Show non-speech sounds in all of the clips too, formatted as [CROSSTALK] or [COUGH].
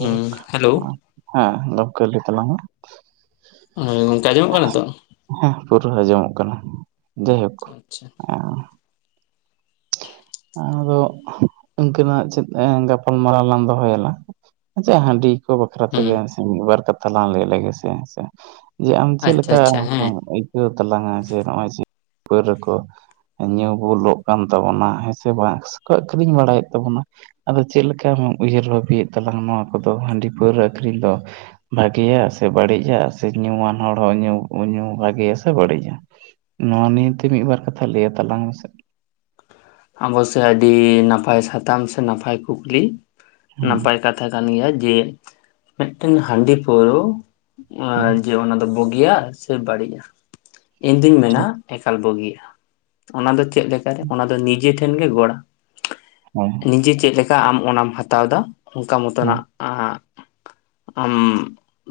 ᱦᱩᱸ ᱦᱮᱞᱳ ᱦᱮᱸ ᱜᱚᱝᱠᱮ ᱞᱟᱹᱭ ᱛᱟᱞᱟᱝ ᱢᱮ? ᱦᱳᱭ ᱜᱚᱝᱠᱮ ᱟᱸᱡᱚᱢᱚᱜ ᱠᱟᱱᱟ ᱛᱚ? ᱦᱮᱸ ᱯᱩᱨᱟᱹ ᱟᱸᱡᱚᱢᱚᱜ ᱠᱟᱱᱟ ᱡᱟᱭᱦᱳᱠ ᱟᱪᱪᱷᱟ ᱦᱮᱸ ᱾ ᱝᱠᱟᱱᱟᱜ ᱪᱮᱫ ᱜᱟᱯᱟᱞ ᱢᱟᱨᱟᱣ ᱞᱟᱝ ᱫᱚᱦᱚᱭᱟᱞᱟᱝ ᱟᱪᱪᱷᱟ ᱦᱟᱺᱰᱤ ᱠᱚ ᱵᱟᱠᱷᱨᱟ ᱛᱮᱜᱮ ᱦᱩᱸ ᱾ ᱢᱤᱫᱵᱟᱨ ᱠᱟᱛᱷᱟ ᱞᱟᱝ ᱞᱟᱹᱭ ᱞᱮᱜᱮ ᱥᱮ ᱦᱮᱸ ᱥᱮ ᱡᱮ ᱟᱢ ᱪᱮᱫ ᱟᱪᱪᱷᱟ ᱞᱮᱠᱟ? ᱟᱪᱪᱷᱟ ᱦᱮᱸ ᱛᱟᱞᱟᱝ-ᱟ ᱡᱮ ᱱᱚᱜᱼᱚᱭ ᱡᱮ ᱯᱟᱣᱨᱟᱹ ᱠᱚ ᱧᱩ ᱵᱩᱞᱚᱜ ᱠᱟᱱ ᱛᱟᱵᱚᱱᱟ? ᱥᱮ ᱟᱹᱠᱷᱨᱤᱧ ᱵᱟᱲᱟᱭᱮᱫ ᱛᱟᱵᱚᱱᱟ ᱾ ᱟᱫᱚ ᱪᱮᱫ ᱞᱮᱠᱟᱢ ᱩᱭᱦᱟᱹᱨ ᱵᱷᱟᱵᱤᱭᱮᱫ ᱛᱟᱞᱟᱝ-ᱟ ᱱᱚᱣᱟ ᱦᱟᱺᱰᱤ ᱯᱟᱹᱣᱨᱟᱹ ᱟᱹᱠᱷᱨᱤᱧ ᱫᱚ? ᱵᱷᱟᱜᱮᱭᱟ ᱥᱮ ᱵᱟᱹᱲᱤᱡ ᱟ ᱥᱮ ᱧᱩᱭᱟᱱ ᱦᱚᱲ ᱦᱚᱸ ᱧᱩ ᱧᱩ ᱵᱷᱟᱜᱮᱭᱟ ᱥᱮ ᱵᱟᱹᱲᱤᱡᱼᱟ? ᱱᱚᱣᱟ ᱱᱤᱭᱮᱹᱛᱮ ᱢᱤᱫ ᱵᱟᱨ ᱠᱟᱛᱷᱟ ᱞᱟᱹᱭᱟ ᱛᱟᱞᱟᱝ ᱢᱮᱥᱮ? ᱟᱫᱚ ᱥᱮ ᱟᱹᱰᱤ ᱱᱟᱯᱟᱭ ᱥᱟᱛᱟᱢ ᱥᱮ ᱱᱟᱯᱟᱭ ᱠᱩᱠᱞᱤ ᱦᱩᱸ ᱱᱟᱯᱟᱭ ᱠᱟᱛ ᱛᱟ ᱠᱟᱱ ᱜᱮᱭᱟ ᱡᱮ ᱢᱤᱫᱴᱟᱝ ᱦᱟᱺᱰᱤ ᱯᱟᱹᱣᱨᱟᱹ ᱦᱩᱸ ᱡᱮ ᱚᱱᱟ ᱫᱚ ᱵᱩ ᱤᱭᱟ ᱥᱮ ᱵᱟᱹᱲᱤᱡᱼᱟ ᱤᱧ ᱫᱩᱧ ᱢᱮᱱᱟ ᱮᱠᱟᱞ ᱵᱩᱜᱤᱼᱟ ᱚᱱᱟ ᱫᱚ ᱪᱮᱫ ᱞᱮᱠᱟᱨᱮ ᱚᱱᱟ ᱫᱚ ᱱᱤᱡᱮ ᱴᱷᱮᱱ ᱜᱮ ᱜᱚᱲᱟ ᱦᱮᱸ ᱱᱤᱡᱮ ᱪᱮᱫ ᱞᱮᱠᱟᱢ ᱚᱱᱟᱢ ᱚᱱᱟ ᱮᱢ ᱦᱟᱛᱟᱣᱫᱟ ᱾ ᱚᱱᱠᱟ ᱦᱮᱸ ᱢᱚᱛᱚᱱᱟᱜ ᱟᱢ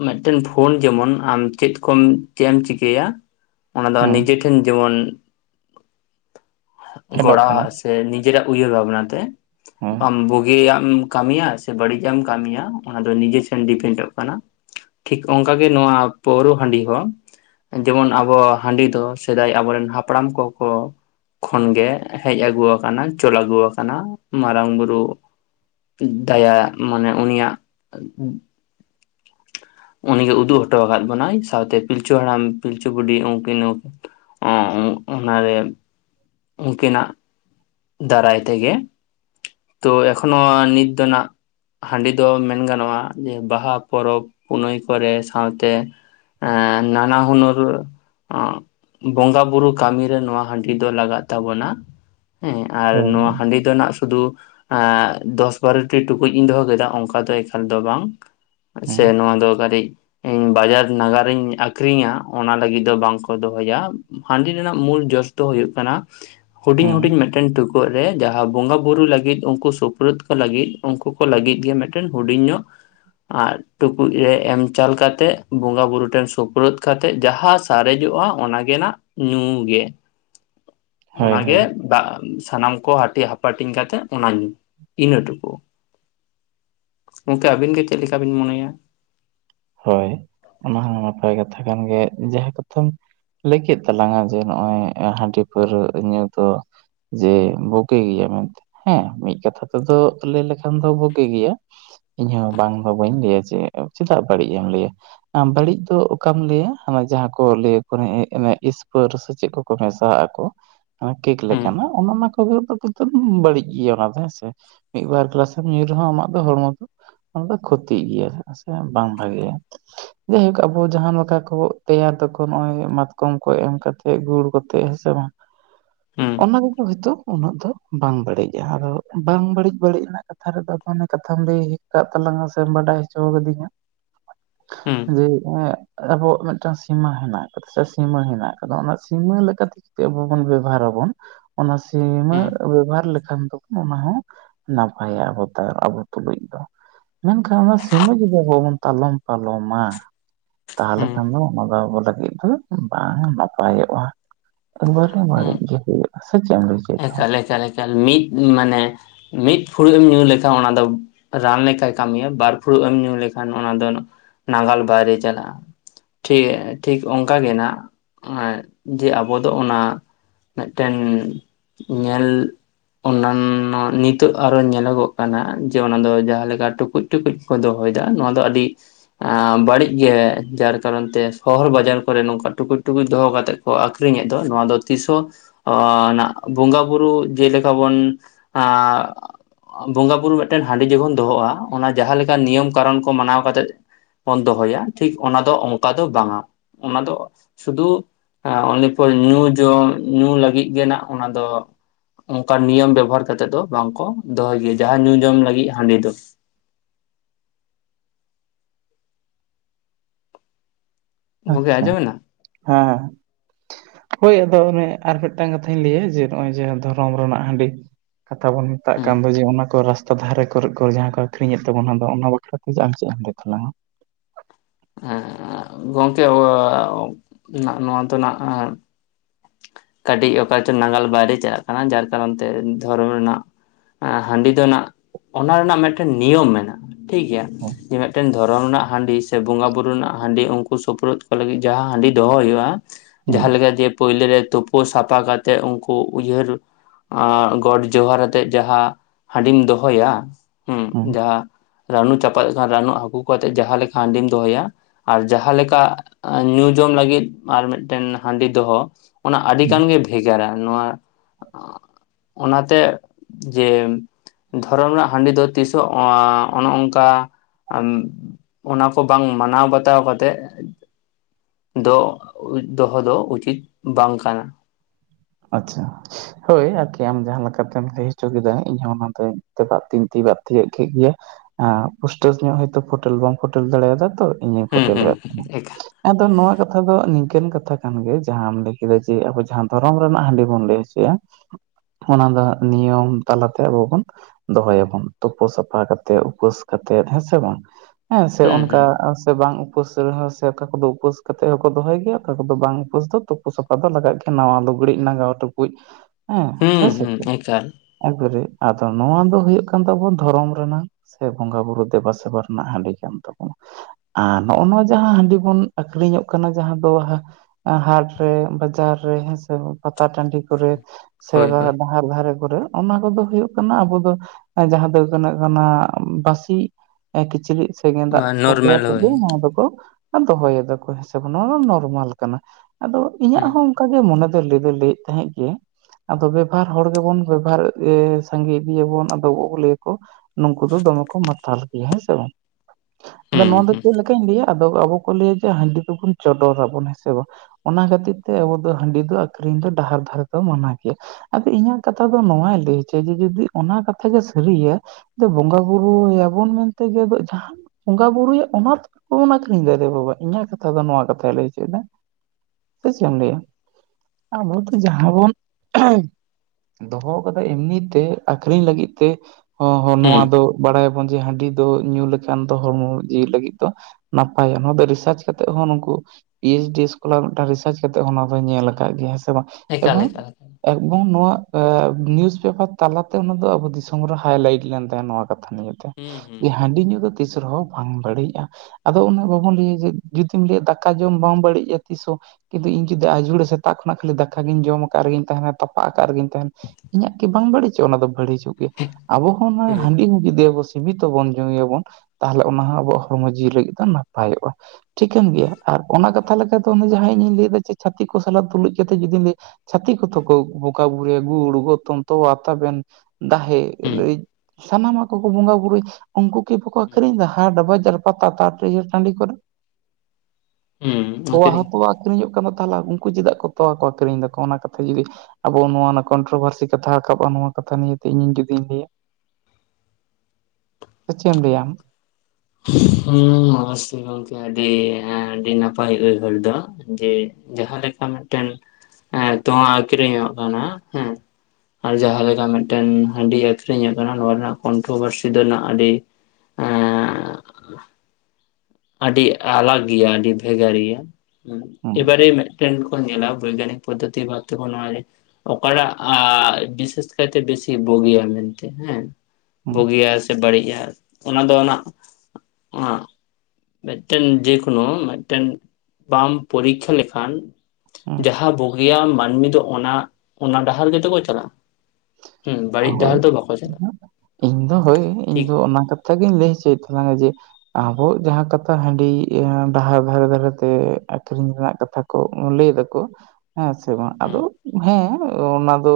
ᱢᱤᱫᱴᱮᱱ ᱯᱷᱳᱱ ᱡᱮᱢᱚᱱ ᱟᱢ ᱪᱮᱫ ᱠᱚᱢ ᱪᱮᱫ ᱪᱤᱠᱟᱹᱭᱟ ᱾ ᱚᱱᱟ ᱫᱚ ᱦᱮᱸ ᱱᱤᱡᱮᱴᱷᱮᱱ ᱡᱮᱢᱚᱱ ᱯᱷᱮᱰᱚᱜ ᱜᱚᱲᱟ ᱠᱟᱱᱟ ᱥᱮ ᱱᱤᱡᱮᱨᱟᱜ ᱩᱭᱦᱟᱹᱨ ᱵᱷᱟᱵᱱᱟ ᱛᱮ ᱦᱮᱸ ᱟᱢ ᱵᱩᱜᱤᱭᱟᱢ ᱠᱟᱹᱢᱤᱭᱟ ᱥᱮ ᱵᱟᱹᱲᱤᱡᱟᱜ ᱮᱢ ᱠᱟᱹᱢᱤᱭᱟ ᱚᱱᱟ ᱫᱚ ᱱᱤᱡᱮ ᱴᱷᱮᱱ ᱰᱤᱯᱮᱱᱰᱚᱜ ᱠᱟᱱᱟ ᱾ ᱴᱷᱤᱠ ᱚᱱᱠᱟ ᱜᱮ ᱱᱚᱣᱟ ᱯᱟᱹᱣᱨᱟᱹ ᱦᱟᱺᱰᱤ ᱦᱚᱸ ᱾ ᱡᱮᱢᱚᱱ ᱟᱵᱚ ᱦᱟᱺᱰᱤ ᱫᱚ ᱥᱮᱫᱟᱭ ᱟᱵᱚᱨᱮᱱ ᱦᱟᱯᱲᱟᱢ ᱠᱚᱠᱚ ᱠᱷᱚᱱ ᱜᱮ ᱦᱮᱡ ᱟᱹᱜᱩ ᱟᱠᱟᱱᱟ ᱪᱚᱞ ᱟᱹᱜᱩ ᱟᱠᱟᱱᱟ ᱢᱟᱨᱟᱝ ᱵᱩᱨᱩ ᱾ ᱫᱟᱭᱟ ᱢᱟᱱᱮ ᱩᱱᱤᱭᱟᱜ ᱩᱱᱤᱜᱮ ᱩᱫᱩᱜ ᱦᱚᱴᱚ ᱟᱠᱟᱫ ᱵᱚᱱᱟᱭ ᱥᱟᱶᱛᱮ ᱯᱤᱞᱪᱩ ᱦᱟᱲᱟᱢ ᱯᱤᱞᱪᱩ ᱵᱩᱰᱷᱤ ᱩᱱᱠᱤᱱ [INAUDIBLE] ᱩᱱᱠᱤ ᱱᱟᱜ ᱫᱟᱨᱟᱭ ᱛᱮᱜᱮ ᱛᱚ ᱮᱠᱷᱚᱱᱳ ᱱᱤᱛ ᱫᱚ ᱱᱟᱜ ᱦᱟᱹᱰᱤ ᱫᱚ ᱢᱮᱱ ᱜᱟᱱᱚᱜᱼᱟ ᱡᱮ ᱵᱟᱦᱟ ᱯᱚᱨᱚᱵᱽ ᱯᱩᱱᱟᱹᱭ ᱠᱚᱨᱮ ᱥᱟᱶᱛᱮ ᱮᱸ ᱱᱟᱱᱟ ᱦᱩᱱᱟᱹᱨ ᱟᱸ ᱵᱚᱸᱜᱟ ᱵᱩᱨᱩ ᱠᱟᱹᱢᱤᱨᱮ ᱱᱚᱣᱟ ᱦᱟᱹᱰᱤ ᱫᱚ ᱞᱟᱜᱟ ᱛᱟᱵᱚᱱᱟ᱾ ᱦᱮᱸ ᱟᱨ ᱦᱳᱭ ᱱᱚᱣᱟ ᱦᱟᱹᱰᱤ ᱫᱚᱱᱟᱜ ᱥᱩᱫᱩ ᱮ ᱫᱚᱥ ᱵᱟᱨᱚᱴᱤ ᱴᱩᱠᱩᱡ ᱤᱧ ᱫᱚᱦᱚ ᱠᱮᱫᱟ ᱚᱱᱠᱟ ᱫᱚ ᱮᱠᱟᱞ ᱫᱚ ᱵᱟᱝ᱾ ᱦᱩᱸ ᱥᱮ ᱱᱚᱣᱟ ᱫᱚ ᱠᱟᱹᱴᱤᱡ ᱤᱧ ᱵᱟᱡᱟᱨ ᱱᱟᱜᱟᱨᱤᱧ ᱟᱠᱷᱨᱤᱧᱟ ᱚᱱᱟ ᱞᱟᱹᱜᱤᱫ ᱫᱚ ᱵᱟᱝᱠᱚ ᱫᱚᱦᱚᱭᱟ ᱾ ᱦᱟᱹᱰᱤ ᱨᱮᱱᱟᱜ ᱢᱩᱞ ᱡᱚᱥ ᱫᱚ ᱦᱩᱭᱩᱜ ᱠᱟᱱᱟ ᱦᱩᱰᱤᱧ ᱦᱩᱸ ᱦᱩᱰᱤᱧ ᱢᱤᱫ ᱢᱤᱫ ᱴᱮᱱ ᱴᱩᱠᱩᱡ ᱨᱮ ᱡᱟᱦᱟᱸ ᱵᱚᱸᱜᱟ ᱵᱩᱨᱩ ᱞᱟᱹᱜᱤᱫ ᱩᱱᱠᱩ ᱥᱩᱯᱩᱨᱫ ᱠᱚ ᱞᱟᱹᱜᱤᱫ ᱩᱱᱠᱩ ᱠᱚ ᱞᱟᱹᱜᱤᱫ ᱜᱮ ᱢᱤᱫ ᱢᱤᱫᱴᱮᱱ ᱦᱩᱰᱤᱧ ᱧᱚᱜ ᱟᱨ ᱴᱩᱠᱩᱡ ᱨᱮ ᱮᱢ ᱪᱟᱞ ᱠᱟᱛᱮᱫ ᱵᱚᱸᱜᱟ ᱵᱩᱨᱩ ᱴᱷᱮᱱ ᱥᱳᱯᱨᱳᱫ ᱠᱟᱛᱮᱫ ᱡᱟᱦᱟᱸ ᱥᱟᱨᱮᱡᱚᱜᱼᱟ ᱚᱱᱚ ᱜᱮ ᱱᱟᱜ ᱧᱩ ᱜᱮ [UNINTELLIGIBLE] ᱦᱳᱭ ᱚᱱᱟᱜᱮ ᱫᱟᱜ ᱥᱟᱱᱟᱢ ᱠᱚ ᱦᱟᱹᱴᱤ ᱦᱟᱯᱟᱴᱤᱧ ᱠᱟᱛᱮᱜ ᱚᱱᱟᱜᱮ ᱤᱱᱟᱹ ᱴᱩᱠᱩ ᱾ ᱜᱚᱝᱠᱮ ᱟᱵᱤᱱᱜᱮ ᱪᱮᱫ ᱞᱮᱠᱟ ᱵᱤᱱ ᱢᱚᱱᱮᱭᱟ? ᱦᱳᱭ ᱚᱱᱟ ᱦᱚᱸ ᱱᱟᱯᱟᱭ ᱠᱟᱛᱷᱟ ᱠᱟᱱ ᱜᱮᱭᱟ, ᱡᱟᱦᱟᱸ ᱠᱚᱛᱷᱟᱢ ᱞᱟᱹᱭ ᱠᱮᱫ ᱛᱟᱞᱟᱝᱟ ᱡᱮ ᱱᱚᱜᱼᱚᱭ ᱦᱟᱹᱰᱤ ᱯᱟᱹᱣᱨᱟᱹ ᱧᱩ ᱫᱚ ᱡᱮ ᱵᱩᱜᱤ ᱜᱮᱭᱟ ᱢᱮᱱᱛᱮ ᱦᱮᱸ ᱢᱤᱫ ᱠᱟᱛᱷᱟ ᱛᱮᱫᱚ ᱞᱟᱹᱭ ᱞᱮᱠᱷᱟᱱ ᱫᱚ ᱵᱷᱩᱜᱤ ᱜᱮᱭᱟ᱾ ᱤᱧᱦᱚᱸ ᱵᱟᱝ ᱫᱚ ᱵᱟᱹᱧ ᱞᱟᱹᱭᱟ ᱡᱮ ᱪᱮᱫᱟᱜ ᱵᱟᱹᱲᱤᱡ ᱮᱢ ᱞᱟᱹᱭᱟ᱾ ᱵᱟᱹᱲᱤᱡ ᱫᱚ ᱚᱠᱟᱢ ᱞᱟᱹᱭᱟ ᱦᱟᱱᱟ ᱡᱟᱦᱟᱸ ᱠᱚ ᱞᱟᱹᱭᱟ ᱤᱥ ᱯᱟᱹᱣᱨᱟᱹ ᱥᱮ ᱪᱮᱫ ᱠᱚ ᱟᱠᱚ ᱢᱮᱥᱟ ᱟᱠᱚ ᱠᱮᱠ ᱦᱩᱸ ᱞᱮᱠᱟᱱᱟᱜ ᱚᱱᱮ ᱚᱱᱟ ᱠᱚᱫᱚ ᱵᱟᱹᱲᱤᱡ ᱜᱮᱭᱟ ᱚᱱᱟ ᱫᱚ ᱦᱮᱸ ᱥᱮ᱾ ᱢᱤᱫ ᱵᱟᱨ ᱜᱮᱞᱟᱥᱮᱢ ᱧᱩᱭ ᱨᱮᱦᱚᱸ ᱟᱢᱟᱜ ᱫᱚ ᱦᱚᱲᱢᱚ ᱫᱚ ᱚᱱᱟ ᱫᱚ ᱠᱷᱚᱛᱤᱜ ᱜᱮᱭᱟ ᱥᱮ ᱵᱟᱝ᱾ ᱵᱷᱟᱜᱮᱭᱟ ᱾ ᱡᱟᱭᱦᱳᱠ ᱟᱵᱚ ᱡᱟᱦᱟᱸ ᱞᱮᱠᱟ ᱠᱚ ᱛᱮᱭᱟᱨ ᱫᱟᱠᱚ ᱱᱚᱜᱚᱭ ᱢᱟᱛᱠᱚᱢ ᱠᱚ ᱮᱢ ᱠᱟᱛᱮᱜ ᱜᱩᱲ ᱠᱟᱛᱮᱜ ᱦᱮᱸᱥᱮ ᱵᱟᱝ [UNINTELLIGIBLE] ᱦᱩᱸ ᱚᱱᱟ ᱠᱚ ᱦᱳᱭᱛᱳ ᱩᱱᱟᱹᱜ ᱫᱚ ᱵᱟᱝ ᱵᱟᱹᱲᱤᱡᱼᱟ ᱟᱫᱚ ᱵᱟᱝ ᱵᱟᱹᱲᱤᱡ ᱵᱟᱹᱲᱤᱡ ᱨᱮᱱᱟ ᱠᱟᱛᱷᱟ ᱟᱨ ᱠᱟᱛᱷᱟ ᱨᱮᱫᱚ ᱚᱱᱮ ᱠᱟᱛᱷᱟᱢ ᱞᱟᱹᱭ ᱦᱟᱠᱟᱫ ᱛᱟᱞᱟᱝᱟ ᱥᱮᱢ ᱵᱟᱰᱟᱭ ᱦᱚᱪᱚ ᱟᱠᱟᱫᱤᱧᱟ ᱦᱩᱸ ᱡᱮ ᱟᱵᱚᱣᱟᱜ ᱢᱤᱫᱴᱟᱝ ᱥᱤᱢᱟᱹ ᱦᱮᱱᱟᱜ ᱟᱠᱟᱫᱟ ᱥᱮ ᱥᱤᱢᱟᱹ ᱦᱮᱱᱟᱜ ᱟᱠᱟᱫᱟ ᱚᱱᱟ ᱥᱤᱢᱟᱹ ᱞᱮᱠᱟᱛᱮ ᱟᱵᱚ ᱵᱚᱱ ᱵᱮᱵᱷᱦᱟᱨ ᱟᱵᱚᱱ ᱚᱱᱟ ᱥᱤᱢᱟᱹ ᱦᱩᱸ ᱵᱮᱵᱚᱦᱟᱨ ᱞᱮᱠᱷᱟᱱ ᱫᱚᱵᱚᱱ ᱚᱱᱟ ᱦᱚᱸ ᱱᱟᱯᱟᱭᱟ ᱟᱵᱚ ᱟᱵᱚ ᱛᱩᱞᱩᱡ ᱫᱚ ᱢᱮᱱᱠᱷᱟᱱ ᱚᱱᱟ ᱥᱤᱢᱟᱹ ᱡᱩᱫᱤ ᱵᱟᱵᱚᱱ ᱛᱟᱞᱚᱢ ᱯᱟᱞᱚᱢᱟ ᱛᱟᱦᱚᱞᱮ ᱦᱩᱸ ᱠᱷᱟᱱ ᱫᱚ ᱚᱱᱟ ᱫᱚ ᱟᱵᱚ ᱞᱟᱹᱜᱤᱫ ᱫᱚ ᱵᱟᱝ ᱱᱟᱯᱟᱭᱚᱜᱼᱟ ᱮᱠᱵᱟᱨᱮ ᱦᱩᱸ ᱵᱟᱹᱲᱤᱡ ᱜᱮ ᱦᱩᱭᱩᱜᱼᱟ ᱥᱮ ᱪᱮᱫ ᱮᱢ ᱞᱟᱹᱭᱟ? ᱮᱠᱟᱞ ᱮᱠᱟᱞ ᱮᱠᱟᱞ ᱢᱤᱫ ᱢᱟᱱᱮ ᱢᱤᱫ ᱯᱷᱩᱲᱩᱜ ᱮᱢ ᱧᱩ ᱞᱮᱠᱷᱟᱱ ᱚᱱᱟ ᱫᱚ ᱨᱟᱱ ᱞᱮᱠᱟᱭ ᱠᱟᱹᱢᱤᱭᱟ ᱵᱟᱨ ᱯᱷᱩᱲᱩᱜ ᱮᱢ ᱧᱩ ᱞᱮᱠᱷᱟᱱ ᱚᱱᱟ ᱫᱚ ᱱᱟᱜᱟᱞ ᱵᱟᱭᱨᱮᱭ ᱪᱟᱞᱟᱜᱼᱟ ᱾ ᱴᱷᱤᱠ ᱴᱷᱤᱠ ᱚᱱᱠᱟ ᱜᱮ ᱱᱟᱜ ᱮ ᱡᱮ ᱟᱵᱚ ᱫᱚ ᱚᱱᱟ ᱢᱤᱫᱴᱮᱱ ᱧᱮᱞ ᱚᱱᱱᱟᱱᱚ ᱱᱤᱛᱚᱜ ᱟᱨᱚ ᱧᱮᱞᱚᱜᱚᱜ ᱠᱟᱱᱟ ᱡᱮ ᱚᱱᱟ ᱫᱚ ᱡᱟᱦᱟᱸᱮᱠᱟ ᱴᱩᱠᱩᱡ ᱞᱩᱠᱩᱡ ᱠᱚ ᱫᱚᱦᱚᱭᱮᱫᱟ ᱱᱚᱣᱟ ᱫᱚ ᱟᱹᱰᱤ ᱮ ᱵᱟᱹᱲᱤᱡ ᱜᱮ ᱡᱟᱨ ᱠᱟᱨᱚᱱ ᱛᱮ ᱥᱚᱦᱚᱨ ᱵᱟᱡᱟᱨ ᱠᱚᱨᱮ ᱱᱚᱝᱠᱟ ᱴᱩᱠᱩᱡ ᱴᱩᱠᱩᱡ ᱫᱚᱦᱚ ᱠᱟᱛᱮᱫ ᱠᱚ ᱟᱹᱠᱷᱨᱤᱧ ᱮᱫ ᱫᱚ ᱱᱚᱣᱟ ᱫᱚ ᱛᱤᱥ ᱦᱚᱸ ᱦᱚᱸ ᱱᱟᱜ ᱵᱚᱸᱜᱟ ᱵᱩᱨᱩ ᱡᱮᱞᱮᱠᱟ ᱵᱚᱱ ᱵᱚᱸᱜᱟ ᱵᱩᱨᱩ ᱢᱤᱫᱴᱮᱱ ᱦᱟᱸᱰᱤ ᱡᱚᱠᱷᱚᱱ ᱫᱚᱦᱚᱜ-ᱟ ᱚᱱᱟ ᱡᱟᱦᱟ ᱞᱮᱠᱟ ᱱᱤᱭᱚᱢ ᱠᱟᱨᱚᱱ ᱠᱚ ᱢᱟᱱᱟᱣ ᱠᱟᱛᱮᱫ᱾ ᱵᱚᱱ ᱫᱚᱦᱚᱭᱟ ᱴᱷᱤᱠ ᱚᱱᱟ ᱫᱚ ᱚᱱᱠᱟ ᱫᱚ ᱵᱟᱝ-ᱟ ᱾ ᱚᱱᱟ ᱫᱚ ᱥᱩᱫᱷᱩ ᱚᱱᱞᱤᱯᱚᱨ ᱧᱩ ᱡᱚᱝ ᱧᱩ ᱞᱟᱹᱜᱤᱫ ᱜᱮ ᱱᱟᱜ᱾ ᱚᱱᱟ ᱫᱚ ᱚᱱᱠᱟᱱ ᱱᱤᱭᱚᱢ ᱵᱮᱵᱚᱦᱟᱨ ᱠᱟᱛᱮᱜ ᱫᱚ ᱵᱟᱝ ᱠᱚ ᱫᱚᱦᱚᱭ ᱜᱮᱭᱟ᱾ ᱡᱟᱦᱟ ᱧᱩ ᱡᱚᱝ ᱞᱟᱹᱜᱤᱫ ᱦᱟᱸᱰᱤ ᱫᱚ᱾ ᱜᱚᱝᱠᱮ ᱟᱪᱪᱷᱟ ᱟᱸᱡᱚᱢᱮᱱᱟ ᱦᱮᱸ᱾ ᱦᱳᱭ ᱟᱫᱚ ᱚᱱᱮ ᱟᱨ ᱢᱤᱫᱴᱟᱱ ᱠᱟᱛᱷᱟᱧ ᱞᱟᱹᱭ-ᱟ ᱡᱮ ᱱᱚᱸᱜ-ᱚᱭ ᱡᱮ ᱫᱷᱚᱨᱚᱢ ᱨᱮᱱᱟᱜ ᱦᱟᱸᱰᱤ ᱠᱟᱛᱷᱟ ᱵᱚᱱ ᱢᱮᱛᱟᱜ ᱦᱮᱸ ᱠᱟᱱ ᱫᱚ ᱡᱮ ᱚᱱᱟ ᱠᱚ ᱨᱟᱥ ᱛᱟ ᱫᱷᱟᱨᱮ ᱠᱚᱨᱮ ᱠᱚ ᱡᱟᱦᱟ ᱠᱚ ᱟᱹᱠᱷᱨᱤᱧ ᱮᱫ ᱛᱟᱵᱚᱱᱟ ᱟᱫᱚ ᱚᱱᱟ ᱵᱟᱠᱷᱨᱟ ᱛᱮ ᱜᱮ ᱟᱢ ᱪᱮᱫ ᱮᱢ ᱞᱟᱹᱭ ᱛᱟᱞᱟᱝᱟ? ᱦᱮᱸ ᱜᱚᱝᱠᱮ ᱱᱚᱣᱟ ᱫᱚ ᱱᱟᱜ ᱠᱟᱹᱴᱤᱡ ᱚᱠᱟ ᱪᱚ ᱱᱟᱜᱟᱞ ᱵᱟᱭᱨᱮ ᱪᱟᱞᱟᱜ ᱠᱟᱱᱟ ᱡᱟᱨ ᱠᱟᱨᱚᱱ ᱛᱮ ᱫᱷᱚᱨᱚᱢ ᱨᱮᱱᱟᱜ ᱦᱟᱸᱰᱤ ᱫᱚ ᱱᱟᱜ ᱚᱱᱟ ᱨᱮᱱᱟᱜ ᱢᱤᱫᱴᱮᱱ ᱱᱤᱭᱚᱢ ᱢᱮᱱᱟᱜ-ᱟ᱾ ᱴᱷᱤᱠ ᱜᱮᱭᱟ ᱦᱩᱸ ᱡᱮ ᱢᱤᱫᱴᱮᱱ ᱫᱷᱚᱨᱚᱢ ᱨᱮᱱᱟᱜ ᱦᱟᱸᱰᱤ ᱥᱮ ᱵᱚᱸᱜᱟ ᱵᱩᱨᱩ ᱨᱮᱱᱟᱜ ᱦᱟᱸᱰᱤ ᱩᱱᱠᱩ ᱥᱳᱯᱨᱳᱫ ᱠᱚ ᱞᱟᱹᱜᱤᱫ ᱡᱟᱦᱟ ᱦᱟᱸᱰᱤ ᱫᱚᱦᱚ ᱦᱩᱸ ᱦᱳᱭᱳᱜ-ᱟ᱾ᱡᱟᱦᱟ ᱞᱮᱠᱟ ᱡᱮ ᱯᱳᱭᱞᱳ ᱨᱮ ᱛᱳᱯᱳ ᱥᱟᱯᱷᱟ ᱠᱟᱛᱮᱫ ᱩᱱᱠᱩ ᱩᱭᱦᱟᱹᱨ ᱟᱨ ᱜᱚᱸᱰᱽ ᱡᱚᱸᱦᱟᱨ ᱟᱛᱮᱜ ᱡᱟᱦᱟ ᱦᱟᱸᱰᱤᱢ ᱫᱚᱦᱚᱭᱟ ᱦᱮᱸ ᱦᱩᱸ ᱡᱟᱦᱟ ᱨᱟᱹᱱᱩ ᱪᱟᱯᱟᱫ ᱞᱮᱠᱷᱟᱱ ᱨᱟᱹᱱᱩ ᱟᱹᱜᱩ ᱠᱟᱛᱮᱫ ᱡᱟᱦᱟ ᱞᱮᱠᱟ ᱦᱟᱸᱰᱤᱢ ᱫᱚᱦᱚᱭᱟ᱾ ᱟᱨ ᱡᱟᱦᱟ ᱞᱮᱠᱟ ᱧᱩ ᱡᱚᱝ ᱞᱟᱹᱜᱤᱫ ᱟᱨ ᱢᱤᱫᱴᱮᱱ ᱦᱟᱸᱰᱤ ᱫᱚᱦᱚ᱾ ᱚᱱᱟ ᱟᱹᱰᱤ ᱜᱟᱱ ᱜᱮ ᱵᱷᱮᱜᱟᱨᱟ ᱱᱚᱣᱟ᱾ ᱚᱱᱟ ᱛᱮ ᱡᱮ ᱫᱷᱚᱨᱚᱢ ᱨᱮᱱᱟᱜ ᱦᱟᱸᱰᱤ ᱫᱚ ᱛᱤᱥ ᱦᱚᱸ ᱚᱱᱮ ᱚᱱᱠᱟ ᱟᱢ ᱚᱱᱟ ᱠᱚ ᱵᱟᱝ ᱢᱟᱱᱟᱣ ᱵᱟᱛᱟᱣ ᱠᱟᱛᱮᱜ ᱫᱚ ᱫᱚᱦᱚ ᱫᱚ ᱩᱪᱤᱛ ᱵᱟᱝ ᱠᱟᱱᱟ᱾ ᱟᱪᱪᱷᱟ᱾ ᱦᱳᱭ ᱟᱨᱠᱤ ᱟᱢ ᱡᱟᱦᱟ ᱞᱮᱠᱟᱛᱮᱢ ᱞᱟᱹᱭ ᱦᱚᱪᱚ ᱠᱮᱫᱟ ᱤᱧᱦᱚᱸ ᱚᱱᱟ ᱫᱚ ᱵᱟᱜ ᱛᱤᱧ ᱛᱚᱵᱟᱜ ᱛᱤᱭᱳᱜ ᱠᱮᱫ ᱜᱮᱭᱟ᱾ ᱦᱚᱸ ᱯᱩᱥᱴᱟᱹᱣ ᱥᱟᱹᱦᱤᱡ ᱦᱚᱭ ᱛᱚ ᱯᱷᱚᱴᱮᱞ ᱵᱟᱢ ᱯᱷᱚᱴᱮᱞ ᱫᱟᱲᱮ ᱟᱫᱟ ᱛᱚ ᱤᱧ ᱤᱧ ᱦᱩᱸ ᱯᱷᱚᱴᱮᱞ ᱦᱩᱸ ᱠᱟᱜ ᱠᱟᱱᱟ᱾ ᱮᱠᱟᱞ ᱟᱫᱚ ᱱᱚᱣᱟ ᱠᱟᱛᱷᱟ ᱫᱚ ᱱᱤᱝᱠᱟᱹᱱ ᱠᱟᱛᱷᱟ ᱠᱟᱱ ᱜᱮ ᱡᱟᱦᱟ ᱟᱢ ᱞᱟᱹᱭ ᱠᱮᱫᱟ ᱡᱮ ᱟᱵᱚ ᱡᱟᱦᱟ ᱫᱚ ᱫᱷᱚᱨᱚᱢ ᱨᱮᱱᱟᱜ ᱦᱟᱸᱰᱤ ᱵᱚᱱ ᱞᱟᱹᱭ ᱦᱚᱪᱚᱭᱟ ᱚᱱᱟ ᱫᱚ ᱱᱤᱭᱚᱢ ᱛᱟᱞᱟ ᱛᱮ ᱟᱵᱚ ᱵᱚᱱ ᱫᱚᱦᱚᱭ ᱟᱵᱚᱱ ᱛᱳᱯᱳ ᱥᱟᱯᱷᱟ ᱠᱟᱛᱮᱜ ᱩᱯᱟᱹᱥ ᱠᱟᱛᱮᱫ ᱦᱮᱸ ᱥᱮ ᱵᱟᱝ ᱦᱮᱸ ᱥᱮ ᱦᱩᱸ ᱚᱱᱠᱟ ᱦᱩᱸ ᱥᱮ ᱵᱟᱝ ᱩᱯᱟᱹᱥ ᱨᱮᱦᱚᱸ ᱥᱮ ᱚᱠᱟ ᱠᱚᱫᱚ ᱩᱯᱟᱹᱥ ᱠᱟᱛᱮᱫ ᱦᱚᱸᱠᱚ ᱫᱚᱦᱚᱭ ᱜᱮᱭᱟ᱾ ᱚᱠᱟ ᱠᱚᱫᱚ ᱵᱟᱝ ᱩᱯᱟᱹᱥ ᱫᱚ ᱛᱳ ᱯᱳ ᱥᱟᱯᱷᱟ ᱫᱚ ᱞᱟᱜᱟᱜ ᱜᱮᱭᱟ ᱱᱟᱣᱟ ᱞᱩᱜᱽᱲᱤᱡ ᱱᱟᱜᱟᱣ ᱴᱩᱠᱩᱡ ᱦᱮᱸ, ᱦᱩᱸ ᱦᱮᱸ ᱥᱮ ᱦᱩᱸ ᱪᱮᱫ? ᱮᱠᱟᱞ ᱮᱠᱵᱟᱨᱮ ᱟᱫᱚ ᱱᱚᱣᱟ ᱫᱚ ᱦᱳᱭᱳᱜ ᱠᱟᱱ ᱛᱟᱵᱚᱱᱟ ᱫᱷᱚᱨᱚᱢ ᱨᱮᱱᱟᱜ᱾ ᱥᱮ ᱵᱚᱸᱜᱟ ᱵᱩᱨᱩ ᱫᱮᱵᱟ ᱥᱮᱵᱟ ᱨᱮᱱᱟᱜ ᱦᱟᱸᱰᱤ ᱠᱟᱱ ᱛᱟᱵᱚᱱᱟ᱾ ᱟᱨ ᱱᱚᱸᱜ-ᱚ ᱱᱚᱣᱟ ᱡᱟᱦᱟ ᱦᱟᱸᱰᱤ ᱵᱚᱱ ᱟᱹᱠᱷᱨᱤᱧᱚᱜ ᱠᱟᱱᱟ ᱡᱟᱦᱟ ᱫᱚ ᱦᱟᱴ ᱨᱮ ᱵᱟᱡᱟᱨ ᱨᱮ ᱦᱮᱸ ᱥᱮ ᱯᱟᱛᱟ ᱴᱟᱸᱰᱤ ᱠᱚᱨᱮ ᱥᱮ ᱦᱳᱭ ᱰᱷᱟᱨ ᱦᱳᱭ ᱫᱷᱟᱨᱮ ᱠᱚᱨᱮ ᱚᱱᱟ ᱠᱚᱫᱚ ᱦᱳᱭᱳᱜ ᱠᱟᱱᱟ᱾ ᱟᱵᱚ ᱫᱚ ᱡᱟᱦᱟ ᱫᱚ ᱦᱳᱭᱳᱜ ᱠᱟᱱᱟ ᱵᱟᱹᱥᱤ ᱠᱤᱪᱨᱤᱡᱽ ᱥᱮ ᱥᱮᱸ ᱜᱮᱫᱟᱜ ᱠᱚᱛᱮ ᱱᱚᱨᱢᱮᱞ ᱟᱛᱮᱜ ᱦᱳᱭ ᱜᱮ ᱱᱚᱣᱟ ᱫᱚᱠᱚ ᱫᱚᱦᱚᱭ ᱫᱟᱠᱚ ᱦᱮᱸ ᱥᱮ ᱵᱟᱝ ᱱᱚᱣᱟ ᱫᱚ ᱱᱚᱨᱢᱟᱞ ᱠᱟᱱᱟ᱾ ᱟᱫᱚ ᱤᱧᱟᱹᱜ ᱦᱩᱸ ᱦᱚᱸ ᱚᱱᱠᱟᱜᱮ ᱢᱚᱱᱮ ᱫᱚ ᱞᱟᱹᱭ ᱫᱚᱭ ᱞᱟᱹᱭ ᱮᱜ ᱛᱟᱦᱮᱸᱫ ᱜᱮ᱾ ᱟᱫᱚ ᱵᱮᱵᱟᱨ ᱦᱚᱲ ᱜᱮ ᱵᱚᱱ ᱵᱮᱵᱷᱟᱨ ᱮᱫ ᱜᱮ ᱥᱟᱸᱜᱮ ᱤᱫᱤᱭ ᱟᱵᱚᱱ ᱟᱫᱚ ᱞᱟᱹᱭ ᱟᱠᱚ ᱱᱩᱠᱩ ᱫᱚ ᱫᱚᱢᱮ ᱠᱚ ᱢᱟᱛᱟᱞ ᱜᱮᱭᱟ ᱦᱮᱸ ᱥᱮ ᱵᱟᱝ᱾ ᱟᱫᱚ ᱦᱩᱸ ᱱᱚᱣᱟ ᱫᱚ ᱦᱩᱸ ᱪᱮᱫ ᱪᱮᱫ ᱠᱟᱹᱧ ᱞᱟᱹᱭ-ᱟ ᱟᱫᱚ ᱟᱵᱚ ᱠᱚ ᱞᱟᱹᱭ-ᱟ ᱡᱮ ᱦᱟᱸᱰᱤ ᱫᱚ ᱵᱚᱱ ᱪᱚᱰᱚᱨᱟ ᱵᱚᱱ ᱦᱮᱸ ᱥᱮ ᱵᱟᱝ? ᱚᱱᱟ ᱠᱷᱟᱹᱛᱤᱨ ᱛᱮ ᱟᱵᱚ ᱫᱚ ᱦᱟᱸᱰᱤ ᱫᱚ ᱟᱹᱠᱷᱨᱤᱧ ᱫᱚ ᱰᱟᱦᱟᱨ ᱫᱷᱟᱨᱮ ᱫᱚ ᱢᱟᱱᱟ ᱜᱮᱭᱟ᱾ ᱟᱫᱚ ᱤᱧᱟᱹᱜ ᱠᱟᱛᱷᱟ ᱫᱚ ᱱᱚᱣᱟᱭ ᱞᱟᱹᱭ ᱦᱚᱪᱚ ᱡᱮ ᱡᱩᱫᱤ ᱚᱱᱟ ᱠᱟᱛᱷᱟ ᱜᱮ ᱥᱟᱹᱨᱤᱭᱟ ᱵᱚᱸᱜᱟ ᱵᱩᱨᱩᱭ ᱟᱵᱚᱱ ᱢᱮᱱ ᱛᱮᱜᱮ ᱟᱫᱚ ᱡᱟᱦᱟᱱ ᱵᱚᱸᱜᱟ ᱵᱩᱨᱩᱭᱟ ᱚᱱᱟ ᱛᱮᱵᱚᱱ ᱟᱹᱠᱷᱨᱤᱧ ᱮᱫᱟ ᱫᱮ ᱵᱟᱵᱟ ᱤᱧᱟᱹᱜ ᱠᱟᱛᱷᱟ ᱫᱚ ᱱᱚᱣᱟ ᱠᱟᱛᱷᱟᱭ ᱞᱟᱹᱭ ᱦᱚᱪᱚᱭ ᱮᱫᱟ᱾ ᱥᱮ ᱪᱮᱫ ᱮᱢ ᱞᱟᱹᱭᱟ? ᱟᱵᱚ ᱛᱚ ᱡᱟᱦᱟᱸ ᱵᱚᱱ ᱫᱚᱦᱚ ᱠᱟᱫᱟ ᱮᱢᱱᱤ ᱛᱮ ᱟᱹᱠᱷᱨᱤᱧ ᱞᱟᱹᱜᱤᱫ ᱛᱮ᱾ ᱚ ᱦᱚᱸ ᱦᱩᱸ ᱱᱚᱣᱟ ᱫᱚ ᱵᱟᱲᱟᱭ ᱟᱵᱚᱱ ᱡᱮ ᱦᱟᱺᱰᱤ ᱫᱚ ᱧᱩ ᱞᱮᱠᱷᱟᱱ ᱫᱚ ᱦᱚᱲᱢᱚ ᱡᱤᱣᱤ ᱞᱟᱹᱜᱤᱫ ᱫᱚ ᱱᱟᱯᱟᱭᱟ᱾ ᱱᱚᱣᱟ ᱫᱚ ᱨᱤᱥᱟᱨᱪ ᱠᱟᱛᱮᱫ ᱦᱚᱸ ᱱᱩᱠᱩ ᱯᱤ ᱮᱭᱤᱪ ᱰᱤ ᱮᱠᱞᱟ ᱢᱤᱫᱴᱟᱝ ᱨᱤᱥᱟᱨᱪ ᱠᱟᱛᱮᱫ ᱦᱚᱸ ᱚᱱᱟ ᱫᱚ ᱧᱮᱞ ᱟᱠᱟᱫ ᱜᱮᱭᱟ ᱦᱮᱸ ᱥᱮ ᱵᱟᱝ? ᱮᱠᱟᱞ ᱮᱵᱚᱝ ᱮᱠᱟᱞ ᱦᱩᱸ ᱮᱵᱚᱝ ᱱᱚᱣᱟ ᱱᱤᱭᱩᱡ ᱯᱮᱯᱟᱨ ᱛᱟᱞᱟᱛᱮ ᱚᱱᱟ ᱫᱚ ᱟᱵᱚ ᱫᱤᱥᱚᱢ ᱨᱮ ᱦᱟᱭᱞᱟᱭᱤᱴ ᱞᱮᱱ ᱛᱟᱦᱮᱸ ᱱᱚᱣᱟ ᱠᱟᱛᱷᱟ ᱱᱤᱭ᱾ ᱦᱩᱸ ᱡᱮ ᱦᱩᱸ ᱦᱟᱺᱰᱤ ᱧᱩ ᱫᱚ ᱛᱤᱥ ᱨᱮᱦᱚᱸ ᱵᱟᱝ ᱵᱟᱹᱲᱤᱡᱤᱡ-ᱟ᱾ ᱟᱫᱚ ᱚᱱᱟ ᱵᱟᱵᱚᱱ ᱞᱟᱹᱭᱟ ᱡᱮ ᱡᱩᱫᱤᱢ ᱞᱟᱹᱭᱟ ᱫᱟᱠᱟ ᱡᱚᱢ ᱵᱟᱝ ᱵᱟᱹᱲᱤᱡ-ᱟ ᱛᱤᱥ ᱦᱚᱸ᱾ ᱠᱤᱱᱛᱩ ᱤᱧ ᱡᱩᱫᱤ ᱟᱡᱷᱩᱲᱟᱹ ᱥᱮᱛᱟᱜ ᱱᱟᱜ ᱠᱷᱟᱹᱞᱤ ᱫᱟᱠᱟ ᱜᱤᱧ ᱡᱚᱢ ᱟᱠᱟᱫ ᱨᱮᱜᱤ ᱛᱟᱦᱮᱱᱟ ᱛᱟᱯᱟ ᱟᱠᱟᱫ ᱨᱮᱜᱤᱧ ᱛᱟᱦᱮᱱ, ᱤᱧᱟᱹᱜ ᱠᱤ ᱵᱟᱝ ᱵᱟᱹᱲᱤᱡᱚᱜ-ᱟ ᱚᱱᱟ ᱫᱚ ᱵᱟᱹᱲᱤᱡᱚᱜ-ᱟ᱾ ᱟᱵᱚ ᱦᱚᱸ ᱱᱚᱣᱟ ᱦᱟᱺᱰᱤ ᱦᱚᱸ ᱡᱩᱫᱤ ᱟᱵᱚᱥ ᱡᱤᱵᱤᱛ ᱛᱚ ᱵᱚᱱ ᱧᱩᱭ ᱟᱵᱚᱱ ᱛᱟᱦᱚᱞᱮ ᱚᱱᱟ ᱦᱚᱸ ᱟᱵᱚᱣᱟᱜ ᱦᱚᱲᱢᱚ ᱡᱤᱶᱤ ᱞᱟᱹᱜᱤᱫ ᱫᱚ ᱱᱟᱯᱟᱭᱚᱜ-ᱟ᱾ ᱴᱷᱤᱠᱟᱹᱱ ᱜᱮᱭᱟ ᱟᱨ ᱚᱱᱟ ᱠᱟᱛᱷᱟ ᱞᱮᱠᱟᱛᱮ ᱚᱱᱟ ᱡᱟᱦᱟᱸᱭ ᱤᱧ ᱞᱟᱹᱭᱟ ᱡᱮ ᱪᱷᱟᱹᱛᱤᱠ ᱠᱚ ᱥᱟᱞᱟᱜ ᱛᱩᱞᱩᱡ ᱪᱤᱠᱛᱮ ᱡᱩᱫᱤ ᱪᱷᱟᱹᱛᱤᱠ ᱦᱚᱸ ᱛᱚᱠᱚ ᱵᱚᱸᱜᱟ ᱵᱩᱨᱩᱭᱟ ᱜᱩᱲ, ᱜᱚᱛᱚᱱ, ᱛᱚᱣᱟ, ᱛᱟᱵᱮᱱ, ᱫᱟᱦᱮ ᱦᱩᱸ ᱞᱟᱹᱭ ᱥᱟᱱᱟᱢ ᱟᱜ ᱠᱚ ᱠᱚ ᱵᱚᱸᱜᱟ ᱵᱩᱨᱩᱭ ᱩᱱᱠᱩ ᱠᱤ ᱵᱟᱠᱚ ᱟᱹᱠᱷᱨᱤᱧ ᱫᱟ᱾ ᱦᱟᱴ, ᱵᱟᱡᱟᱨ, ᱯᱟᱛᱟ-ᱛᱟ ᱴᱤᱭᱟᱹ ᱴᱟᱺᱰᱤ ᱠᱚᱨᱮ᱾ ᱦᱩᱸ ᱛᱚᱣᱟ ᱦᱩᱸ ᱦᱚᱸ ᱛᱚᱣᱟ ᱟᱹᱠᱷᱨᱤᱧᱚᱜ ᱠᱟᱱᱟ ᱛᱟᱦᱚᱞᱮ ᱟᱵᱚ ᱩᱱᱠᱩ ᱪᱮᱫᱟᱜ ᱠᱚ ᱛᱚᱣᱟ ᱠᱚ ᱟᱹᱠᱷᱤᱨᱤᱧ ᱫᱟᱠᱚ ᱚᱱᱟ ᱠᱟᱛᱷᱟ ᱡᱩᱫᱤ ᱟᱵᱚ ᱱᱚᱣᱟ ᱚᱱᱟ ᱠᱚᱱᱴᱨ ᱵᱷᱟᱨᱥᱤ ᱠᱟᱛᱷᱟ ᱨᱟᱠᱟᱵ ᱱᱚᱣᱟ ᱠᱟᱛᱷᱟ ᱱᱤᱭᱮ ᱛᱮ ᱤᱧ ᱤᱧ ᱡᱩᱫᱤᱧ ᱞᱟᱹᱭᱟ᱾ ᱥᱮ ᱪᱮ ᱮᱢ ᱞᱟᱹᱭᱟ ᱟᱢ? ᱦᱮᱸ ᱚᱵᱚᱥᱳᱭ ᱜᱚᱝᱠᱮ ᱟᱹᱰᱤ ᱟᱹᱰᱤ ᱱᱟᱯᱟᱭ ᱩᱭᱦᱟᱹᱨ ᱫᱚ᱾ ᱡᱮ ᱡᱟᱦᱟᱸ ᱞᱮᱠᱟ ᱢᱮᱫᱴᱮᱱ ᱛᱚᱣᱟ ᱟᱹᱠᱷᱤᱨᱤᱧ-ᱚᱜ ᱠᱟᱱᱟ ᱦᱮᱸ᱾ ᱟᱨ ᱡᱟᱦᱟᱸ ᱞᱮᱠᱟ ᱢᱮᱫᱴᱮᱱ ᱦᱟᱺᱰᱤ ᱟᱹᱠᱷᱤᱨᱤᱧ ᱚᱜ ᱠᱟᱱᱟ ᱱᱚᱣᱟ ᱨᱮᱱᱟᱜ ᱠᱚᱱᱴᱨ ᱵᱷᱟᱹᱨᱥᱤ ᱫᱚ ᱨᱮᱱᱟᱜ ᱟᱹᱰᱤ ᱮᱸ [INAUDIBLE] ᱟᱹᱰᱤ ᱟᱞᱟᱜ ᱜᱮᱭᱟ ᱟᱹᱰᱤ ᱵᱷᱮᱜᱟᱨ ᱜᱮᱭᱟ᱾ ᱦᱩᱸ ᱮᱵᱟᱨᱮ ᱢᱤᱫᱴᱮᱱ ᱠᱚ ᱧᱮᱞᱟ ᱵᱳᱭᱜᱟᱱᱤᱠ ᱯᱚᱫᱷᱚᱛᱤ ᱵᱟ ᱛᱮᱠᱚ ᱱᱚᱣᱟ ᱨᱮ ᱚᱠᱟᱨᱟᱜ ᱟᱸ ᱵᱤᱥᱮᱥ ᱠᱟᱭᱛᱮ ᱵᱮᱥᱤ ᱵᱩᱜᱤᱭᱟ ᱢᱮᱱᱛᱮ ᱦᱮᱸ᱾ ᱦᱩᱸ ᱵᱩᱜᱤᱭᱟ ᱥᱮ ᱵᱟᱹᱲᱤᱡ-ᱟ᱾ ᱚᱱᱟ ᱫᱚ ᱚᱱᱟ ᱢᱮᱫᱴᱮᱱ ᱡᱮ ᱠᱳᱱᱳ ᱢᱮᱫᱴᱮᱱ ᱵᱟᱢ ᱯᱚᱨᱤᱠᱠᱷᱟ ᱞᱮᱠᱷᱟᱱ ᱦᱩᱸ ᱡᱟᱦᱟᱸ ᱵᱷᱟᱹᱭᱟ ᱢᱟᱹᱱᱢᱤ ᱫᱚ ᱚᱱᱟ ᱚᱱᱟ ᱜᱮᱛᱚ ᱠᱚ ᱪᱟᱞᱟᱜ-ᱟ᱾ ᱦᱩᱸ ᱵᱟᱹᱲᱤᱡ ᱦᱳᱭ ᱰᱟᱦᱟᱨ ᱫᱚ ᱵᱟᱠᱚ ᱪᱟᱞᱟᱜ-ᱟ᱾ ᱤᱧ ᱫᱚ ᱦᱳᱭ, ᱤᱧ ᱫᱚ ᱚᱱᱟ ᱠᱟᱛᱷᱟ ᱜᱤᱧ ᱞᱟᱹᱭ ᱦᱚᱪᱚᱭ ᱮᱫ ᱛᱟᱞᱟᱝᱟ ᱡᱮ ᱟᱵᱚ ᱡᱟᱦᱟᱸ ᱠᱟᱛᱷᱟ ᱦᱟᱺᱰᱤ ᱰᱟᱦᱟᱨ ᱫᱷᱟᱨᱮ ᱫᱷᱟᱨᱮ ᱛᱮ ᱟᱹᱠᱷᱨᱤᱧ ᱨᱮᱱᱟᱜ ᱠᱟᱛᱷᱟ ᱠᱚ ᱢᱩᱞᱮ ᱠᱚ᱾ ᱦᱮᱸ ᱥᱮ ᱵᱟᱝ ᱦᱩᱸ ᱟᱫᱚ ᱦᱮᱸ ᱚᱱᱟ ᱫᱚ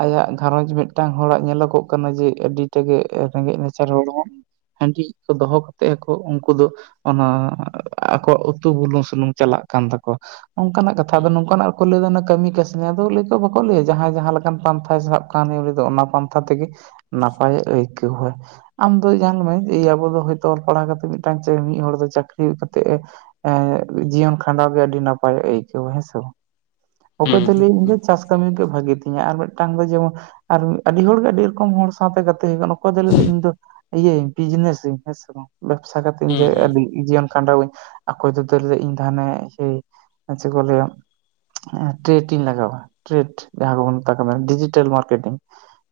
ᱟᱭᱟᱜ ᱜᱷᱟᱨᱚᱸᱡᱽ ᱢᱤᱫ- ᱴᱟᱝ ᱦᱚᱲᱟᱜ ᱧᱮᱞᱚᱜ-ᱚᱜ ᱠᱟᱱᱟ ᱡᱮ ᱟᱹᱰᱤᱴᱟ ᱜᱮ ᱨᱮᱸᱜᱮᱡ ᱱᱟᱪᱟᱨ ᱦᱚᱲ ᱦᱚᱸ᱾ ᱦᱟᱺᱰᱤ ᱠᱚ ᱫᱚᱦᱚ ᱠᱟᱛᱮᱜ ᱟᱠᱚ ᱩᱱᱠᱩ ᱫᱚ ᱚᱱᱟ ᱟᱠᱚᱣ ᱟᱜ ᱩᱛᱩ, ᱵᱩᱞᱩᱝ, ᱥᱩᱱᱩᱢ ᱪᱟᱞᱟᱜ ᱠᱟᱱ ᱛᱟᱠᱚ᱾ ᱚᱝᱠᱟ ᱱᱟᱜ ᱠᱟᱛᱷᱟ ᱦᱩᱸ ᱟᱫᱚ ᱱᱚᱝᱠᱟ ᱱᱟᱜ ᱨᱮᱠᱚ ᱞᱟᱹᱭ ᱮᱫᱟ ᱚᱱᱟ ᱠᱟᱹᱢᱤ-ᱠᱟᱹᱥᱱᱤ ᱟᱫᱚ ᱞᱟᱹᱭ ᱠᱚ ᱵᱟᱠᱚ ᱞᱟᱹᱭᱟ ᱡᱟᱦᱟᱸᱭ ᱡᱟᱦᱟᱸ ᱞᱮᱠᱟᱱ ᱯᱟᱱᱛᱷᱟᱭ ᱥᱟᱵ ᱠᱟᱱ [UNINTELLIGIBLE] ᱛᱚ ᱚᱱᱟ ᱯᱟᱱᱛᱷᱟ ᱛᱮᱜᱮ ᱱᱟᱯᱟᱭ ᱮ ᱟᱹᱭᱠᱟᱹᱣ-ᱟ᱾ ᱟᱢ ᱫᱚ ᱧᱟᱞ ᱢᱮ ᱡᱮ ᱟᱵᱚ ᱫᱚ ᱦᱳᱭ ᱛᱚ ᱚᱞ ᱯᱟᱲᱦᱟᱣ ᱠᱟᱛᱮ ᱢᱤᱫᱴᱟᱝ ᱪᱟᱲ ᱢᱤᱫ ᱦᱚᱲ ᱫᱚ ᱪᱟᱹᱠᱨᱤ ᱠᱟᱛᱮᱜ ᱮ ᱮ ᱡᱤᱭᱚᱱ ᱠᱷᱟᱸᱰᱟᱣ ᱜᱮ ᱟᱹᱰᱤ ᱱᱟᱯᱟᱭᱮ ᱟᱹᱭᱠᱟᱹᱣᱟ ᱦᱮᱸᱥᱮ ᱵᱟ? ᱚᱠᱚᱭ ᱦᱩᱸ ᱫᱚ ᱞᱟᱹᱭᱟ ᱤᱧ ᱫᱚ ᱪᱟᱥ ᱠᱟᱹᱢᱤᱜᱮ ᱵᱷᱟᱜᱮ ᱛᱤᱧᱟᱹ ᱟᱨ ᱢᱤᱫᱴᱟᱝ ᱫᱚ ᱡᱮᱢᱚᱱ ᱟᱨ ᱟᱹᱰᱤ ᱦᱚᱲᱜᱮ ᱟᱹᱰᱤ ᱨᱚᱠᱚᱢ ᱦᱚᱲ ᱥᱟᱶᱛᱮ ᱜᱟᱛᱮᱭ ᱠᱟᱱᱟ ᱚᱠᱚᱭ ᱫᱚᱭ ᱞᱟᱹᱭ ᱫᱟ ᱤᱧ ᱫᱚ ᱤᱭᱟᱹᱧ ᱵᱤᱡᱽᱱᱮᱥᱤᱧ ᱦᱮᱸ ᱥᱮ ᱵᱟᱝ, ᱵᱮᱵᱽᱥᱟ ᱠᱟᱛᱮ ᱤᱧ ᱦᱩᱸ ᱡᱮ ᱦᱩᱸ ᱟᱹᱰᱤ ᱡᱤᱭᱚᱱ ᱠᱷᱟᱸᱰᱟᱣ ᱟᱹᱧ। ᱚᱠᱚᱭ ᱫᱚ ᱛᱟᱦᱚᱞᱮ ᱤᱧᱫᱚ ᱦᱟᱱᱮ ᱦᱮᱸ ᱪᱮᱫ ᱠᱚ ᱞᱟᱹᱭᱟ ᱴᱨᱮᱴ ᱤᱧ ᱞᱟᱜᱟᱣᱟ ᱴᱨᱮᱴ ᱡᱟᱦᱟᱸ ᱠᱚᱵᱚᱱ ᱢᱮᱛᱟᱜ ᱠᱟᱱᱟ ᱰᱤᱡᱤᱴᱮᱞ ᱢᱟᱨᱠᱮᱴᱤᱝ ᱾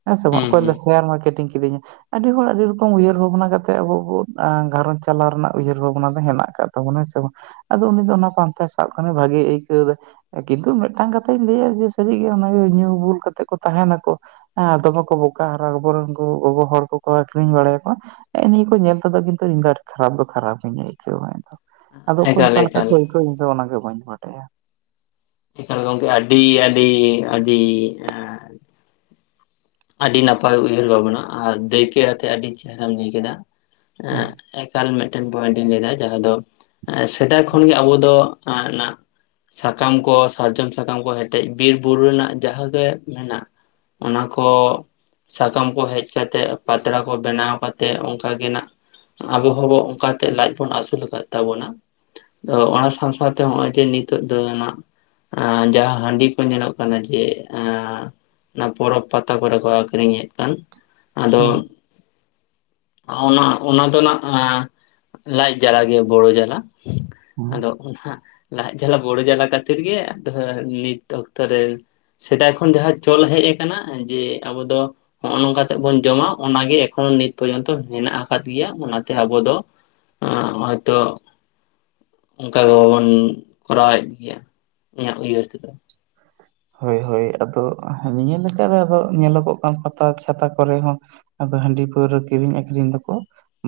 ᱦᱮᱸ ᱥᱮ ᱵᱟᱝ ᱦᱩᱸ ᱚᱠᱚᱭ ᱦᱩᱸ ᱞᱮᱭᱫᱟ ᱥᱮᱭᱟᱨ ᱢᱟᱨᱠᱮᱴᱤᱝ ᱠᱤᱨᱤᱧᱟ। ᱟᱹᱰᱤ ᱦᱚᱲ ᱟᱹᱰᱤ ᱨᱚᱠᱚᱢ ᱩᱭᱦᱟᱹᱨ ᱵᱷᱟᱵᱱᱟ ᱠᱟᱛᱮᱫ ᱟᱵᱚ ᱵᱚᱱ ᱜᱷᱟᱸᱨᱚᱸᱡᱽ ᱪᱟᱞᱟᱣ ᱨᱮᱱᱟᱜ ᱩᱭᱦᱟᱹᱨ ᱵᱷᱟᱵᱱᱟ ᱫᱚ ᱦᱮᱱᱟᱜ ᱟᱠᱟᱫ ᱛᱟᱵᱚᱱᱟ ᱦᱮᱸ ᱥᱮ ᱵᱟᱝ! ᱟᱫᱚ ᱩᱱᱤ ᱫᱚ ᱚᱱᱟ ᱯᱟᱱᱛᱮ ᱥᱟᱵ ᱠᱷᱟᱱ ᱮ ᱵᱷᱟᱜᱤᱭ ᱟᱹᱭᱠᱟᱹᱣ ᱫᱟᱭ ᱾ ᱠᱤᱱᱛᱩ ᱢᱤᱫᱴᱟᱝ ᱠᱟᱛᱷᱟᱧ ᱞᱮᱭᱟ ᱡᱮ ᱥᱟᱹᱨᱤᱜᱮ ᱚᱱᱟᱜᱮ ᱧᱩ ᱵᱩᱞ ᱠᱟᱛᱮᱜ ᱠᱚ ᱛᱟᱦᱮᱱᱟᱠᱚ। ᱦᱮᱸ ᱫᱚᱢᱮ ᱠᱚ ᱵᱚᱠᱟ ᱟᱨ ᱟᱵᱚᱨᱮᱱ ᱜᱚᱜᱚ ᱦᱚᱲ ᱠᱚᱠᱚ ᱟᱠᱷᱨᱤᱧ ᱵᱟᱲᱟᱭᱟᱠᱚ। ᱦᱮᱸᱜ ᱱᱤᱭᱟᱹ ᱠᱚ ᱧᱮᱞ ᱛᱮᱫᱚ ᱠᱤᱱᱛᱩ ᱤᱧ ᱫᱚ ᱟᱰᱤ ᱠᱷᱟᱨᱟᱯ ᱫᱚ ᱠᱷᱟᱨᱟᱯᱤᱧ ᱟᱹᱭᱠᱟᱹᱣᱟ ᱤᱧ ᱫᱚ ᱾ ᱟᱫᱚ ᱚᱠᱚᱭ ᱮᱠᱟᱞ ᱚᱠᱟ ᱞᱮᱠᱟ ᱮᱠᱟᱞ ᱠᱚ ᱟᱹᱭᱠᱟᱹᱣᱟ ᱤᱧ ᱫᱚ ᱚᱱᱟᱜ ᱵᱟᱹᱧ ᱵᱟᱰᱟᱭᱟ। ᱮᱠᱟᱞ ᱜᱚᱝᱠᱮ ᱟᱰᱤ ᱟᱰᱤ ᱟᱰᱤ ᱮᱸ ᱟᱰᱤ ᱱᱟᱯᱟᱭ ᱩᱭᱦᱟᱹᱨ ᱵᱷᱟᱵᱚᱱᱟ ᱟᱨ ᱫᱟᱹᱭᱠᱟᱹ ᱟᱹᱛᱮᱜ ᱟᱹᱰᱤ ᱪᱮᱦᱚᱨᱟᱢ ᱞᱟᱹᱭ ᱠᱮᱫᱟ। ᱦᱩᱸ ᱮᱠᱟᱞ ᱢᱤᱫᱴᱮᱱ ᱯᱚᱭᱮᱱᱴᱤᱝ ᱞᱮᱭᱫᱟ ᱡᱟᱦᱟᱸ ᱫᱚ ᱥᱮᱫᱟᱭ ᱠᱷᱚᱱᱜᱮ ᱟᱵᱚ ᱫᱚ ᱮ ᱱᱟᱜ ᱥᱟᱠᱟᱢ ᱠᱚ ᱥᱟᱨᱡᱚᱢ ᱥᱟᱠᱟᱢ ᱠᱚ ᱦᱮᱴᱮᱡ ᱵᱤᱨᱵᱩᱨᱩ ᱨᱮᱱᱟᱜ ᱡᱟᱦᱟᱸᱜᱮ ᱢᱮᱱᱟᱜ ᱚᱱᱟ ᱠᱚ ᱥᱟᱠᱟᱢ ᱠᱚ ᱦᱮᱡ ᱠᱟᱛᱮᱫ ᱯᱟᱛᱲᱟ ᱠᱚ ᱵᱮᱱᱟᱣ ᱠᱟᱛᱮᱫ ᱚᱝᱠᱟ ᱜᱮ ᱱᱟᱜ ᱟᱵᱚ ᱦᱚᱸ ᱠᱚ ᱚᱝᱠᱟᱛᱮᱜ ᱞᱟᱡ ᱵᱚᱱ ᱟᱹᱥᱩᱞ ᱟᱠᱟᱫ ᱛᱟᱵᱚᱱᱟ। ᱟᱫᱚ ᱚᱱᱟ ᱥᱟᱶ ᱥᱟᱶᱛᱮ ᱦᱚᱜᱼᱚᱭ ᱡᱮ ᱱᱤᱛᱚᱜ ᱫᱚ ᱱᱟᱜ ᱮ ᱡᱟᱦᱟᱸ ᱦᱟᱺᱰᱤ ᱠᱚ ᱧᱮᱞᱚᱜ ᱠᱟᱱᱟ ᱡᱮ ᱮᱸᱻ ᱚᱱᱟ ᱯᱚᱨᱚᱵᱽ ᱯᱟᱛᱟ ᱠᱚᱨᱮ ᱠᱚ ᱟᱠᱷᱨᱤᱧᱮᱫ ᱠᱟᱱ ᱟᱫᱚ ᱦᱩᱸ ᱚᱱᱟ ᱚᱱᱟ ᱫᱚ ᱱᱟᱜ ᱞᱟᱡ ᱡᱟᱞᱟ ᱜᱮ ᱵᱚᱲᱚ ᱡᱟᱞᱟ, ᱦᱩᱸ ᱟᱫᱚ ᱚᱱᱟ ᱞᱟᱡ ᱡᱟᱞᱟ ᱵᱚᱲᱚ ᱡᱟᱞᱟ ᱠᱷᱟᱹᱛᱤᱨ ᱜᱮ ᱟᱫᱚ ᱱᱤᱛ ᱚᱠᱛᱚ ᱨᱮ ᱥᱮᱫᱟᱭ ᱠᱷᱚᱱ ᱡᱟᱦᱟᱸ ᱪᱚᱞ ᱦᱮᱡ ᱠᱟᱱᱟ ᱡᱮ ᱟᱵᱚ ᱫᱚ ᱦᱚᱜᱼᱚ ᱱᱚᱝᱠᱟ ᱠᱟᱛᱮᱜ ᱵᱚᱱ ᱡᱚᱢᱟ ᱚᱱᱟᱜᱮ ᱮᱠᱷᱚᱱᱳ ᱱᱤᱛ ᱯᱚᱨᱡᱚᱱᱛᱚ ᱦᱮᱱᱟᱜ ᱟᱠᱟᱫ ᱜᱮᱭᱟ ᱚᱱᱟᱛᱮ ᱟᱵᱚ ᱫᱚ ᱮᱸ ᱦᱚᱭᱛᱳ ᱚᱝᱠᱟ ᱜᱮᱵᱚᱱ ᱠᱚᱨᱟᱣᱮᱫ ᱜᱮᱭᱟ। ᱤᱧᱟᱜ ᱩᱭᱦᱟᱨ ᱛᱮᱫᱚ। ᱦᱳᱭ ᱦᱳᱭ ᱟᱫᱚ ᱱᱤᱭᱟᱹ ᱞᱮᱠᱟ ᱨᱮ ᱟᱫᱚ ᱧᱮᱞᱚᱜᱚᱜ ᱠᱟᱱᱟ ᱯᱟᱛᱟ ᱪᱷᱟᱛᱟ ᱠᱚᱨᱮ ᱦᱚᱸ ᱟᱫᱚ ᱦᱟᱺᱰᱤ ᱯᱟᱹᱣᱨᱟᱹ ᱠᱤᱨᱤᱧ ᱟᱠᱷᱨᱤᱧ ᱫᱚᱠᱚ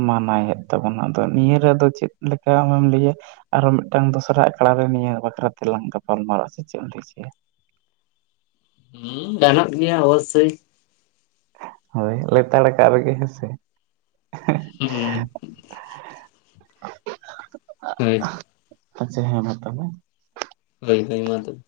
ᱢᱟᱱᱟᱣᱭᱮᱫ ᱛᱟᱵᱚᱱᱟ ᱟᱫᱚ ᱱᱤᱭᱟᱹ ᱨᱮ ᱟᱫᱚ ᱪᱮᱫ ᱞᱮᱠᱟ ᱟᱢᱮᱢ ᱞᱟᱹᱭᱟ? ᱟᱨᱚ ᱢᱤᱫᱴᱟᱝ ᱫᱚᱥᱨᱟ ᱟᱠᱷᱲᱟ ᱨᱮ ᱱᱤᱭᱟᱹ ᱵᱟᱠᱷᱨᱟ ᱛᱮᱞᱟᱝ ᱜᱟᱯᱟᱞ ᱢᱟᱨᱟᱜᱼᱟ ᱥᱮ ᱪᱮᱫ ᱮᱢ ᱞᱟᱹᱭ ᱪᱚᱭᱟ? ᱦᱮᱸ ᱜᱟᱱᱚᱜ ᱜᱮᱭᱟ ᱚᱵᱚᱥᱥᱳᱭ ᱾ ᱦᱳᱭ ᱞᱮᱛᱟᱲᱠᱟᱜ ᱨᱮᱜᱮ ᱦᱮᱸᱥᱮ? ᱦᱩᱸ ᱦᱳᱭ ᱟᱪᱪᱷᱟ ᱦᱮᱸ ᱢᱟ ᱛᱟᱞᱦᱮ ᱾ ᱦᱳᱭ ᱦᱳᱭ ᱢᱟ ᱛᱚᱵᱮ ᱾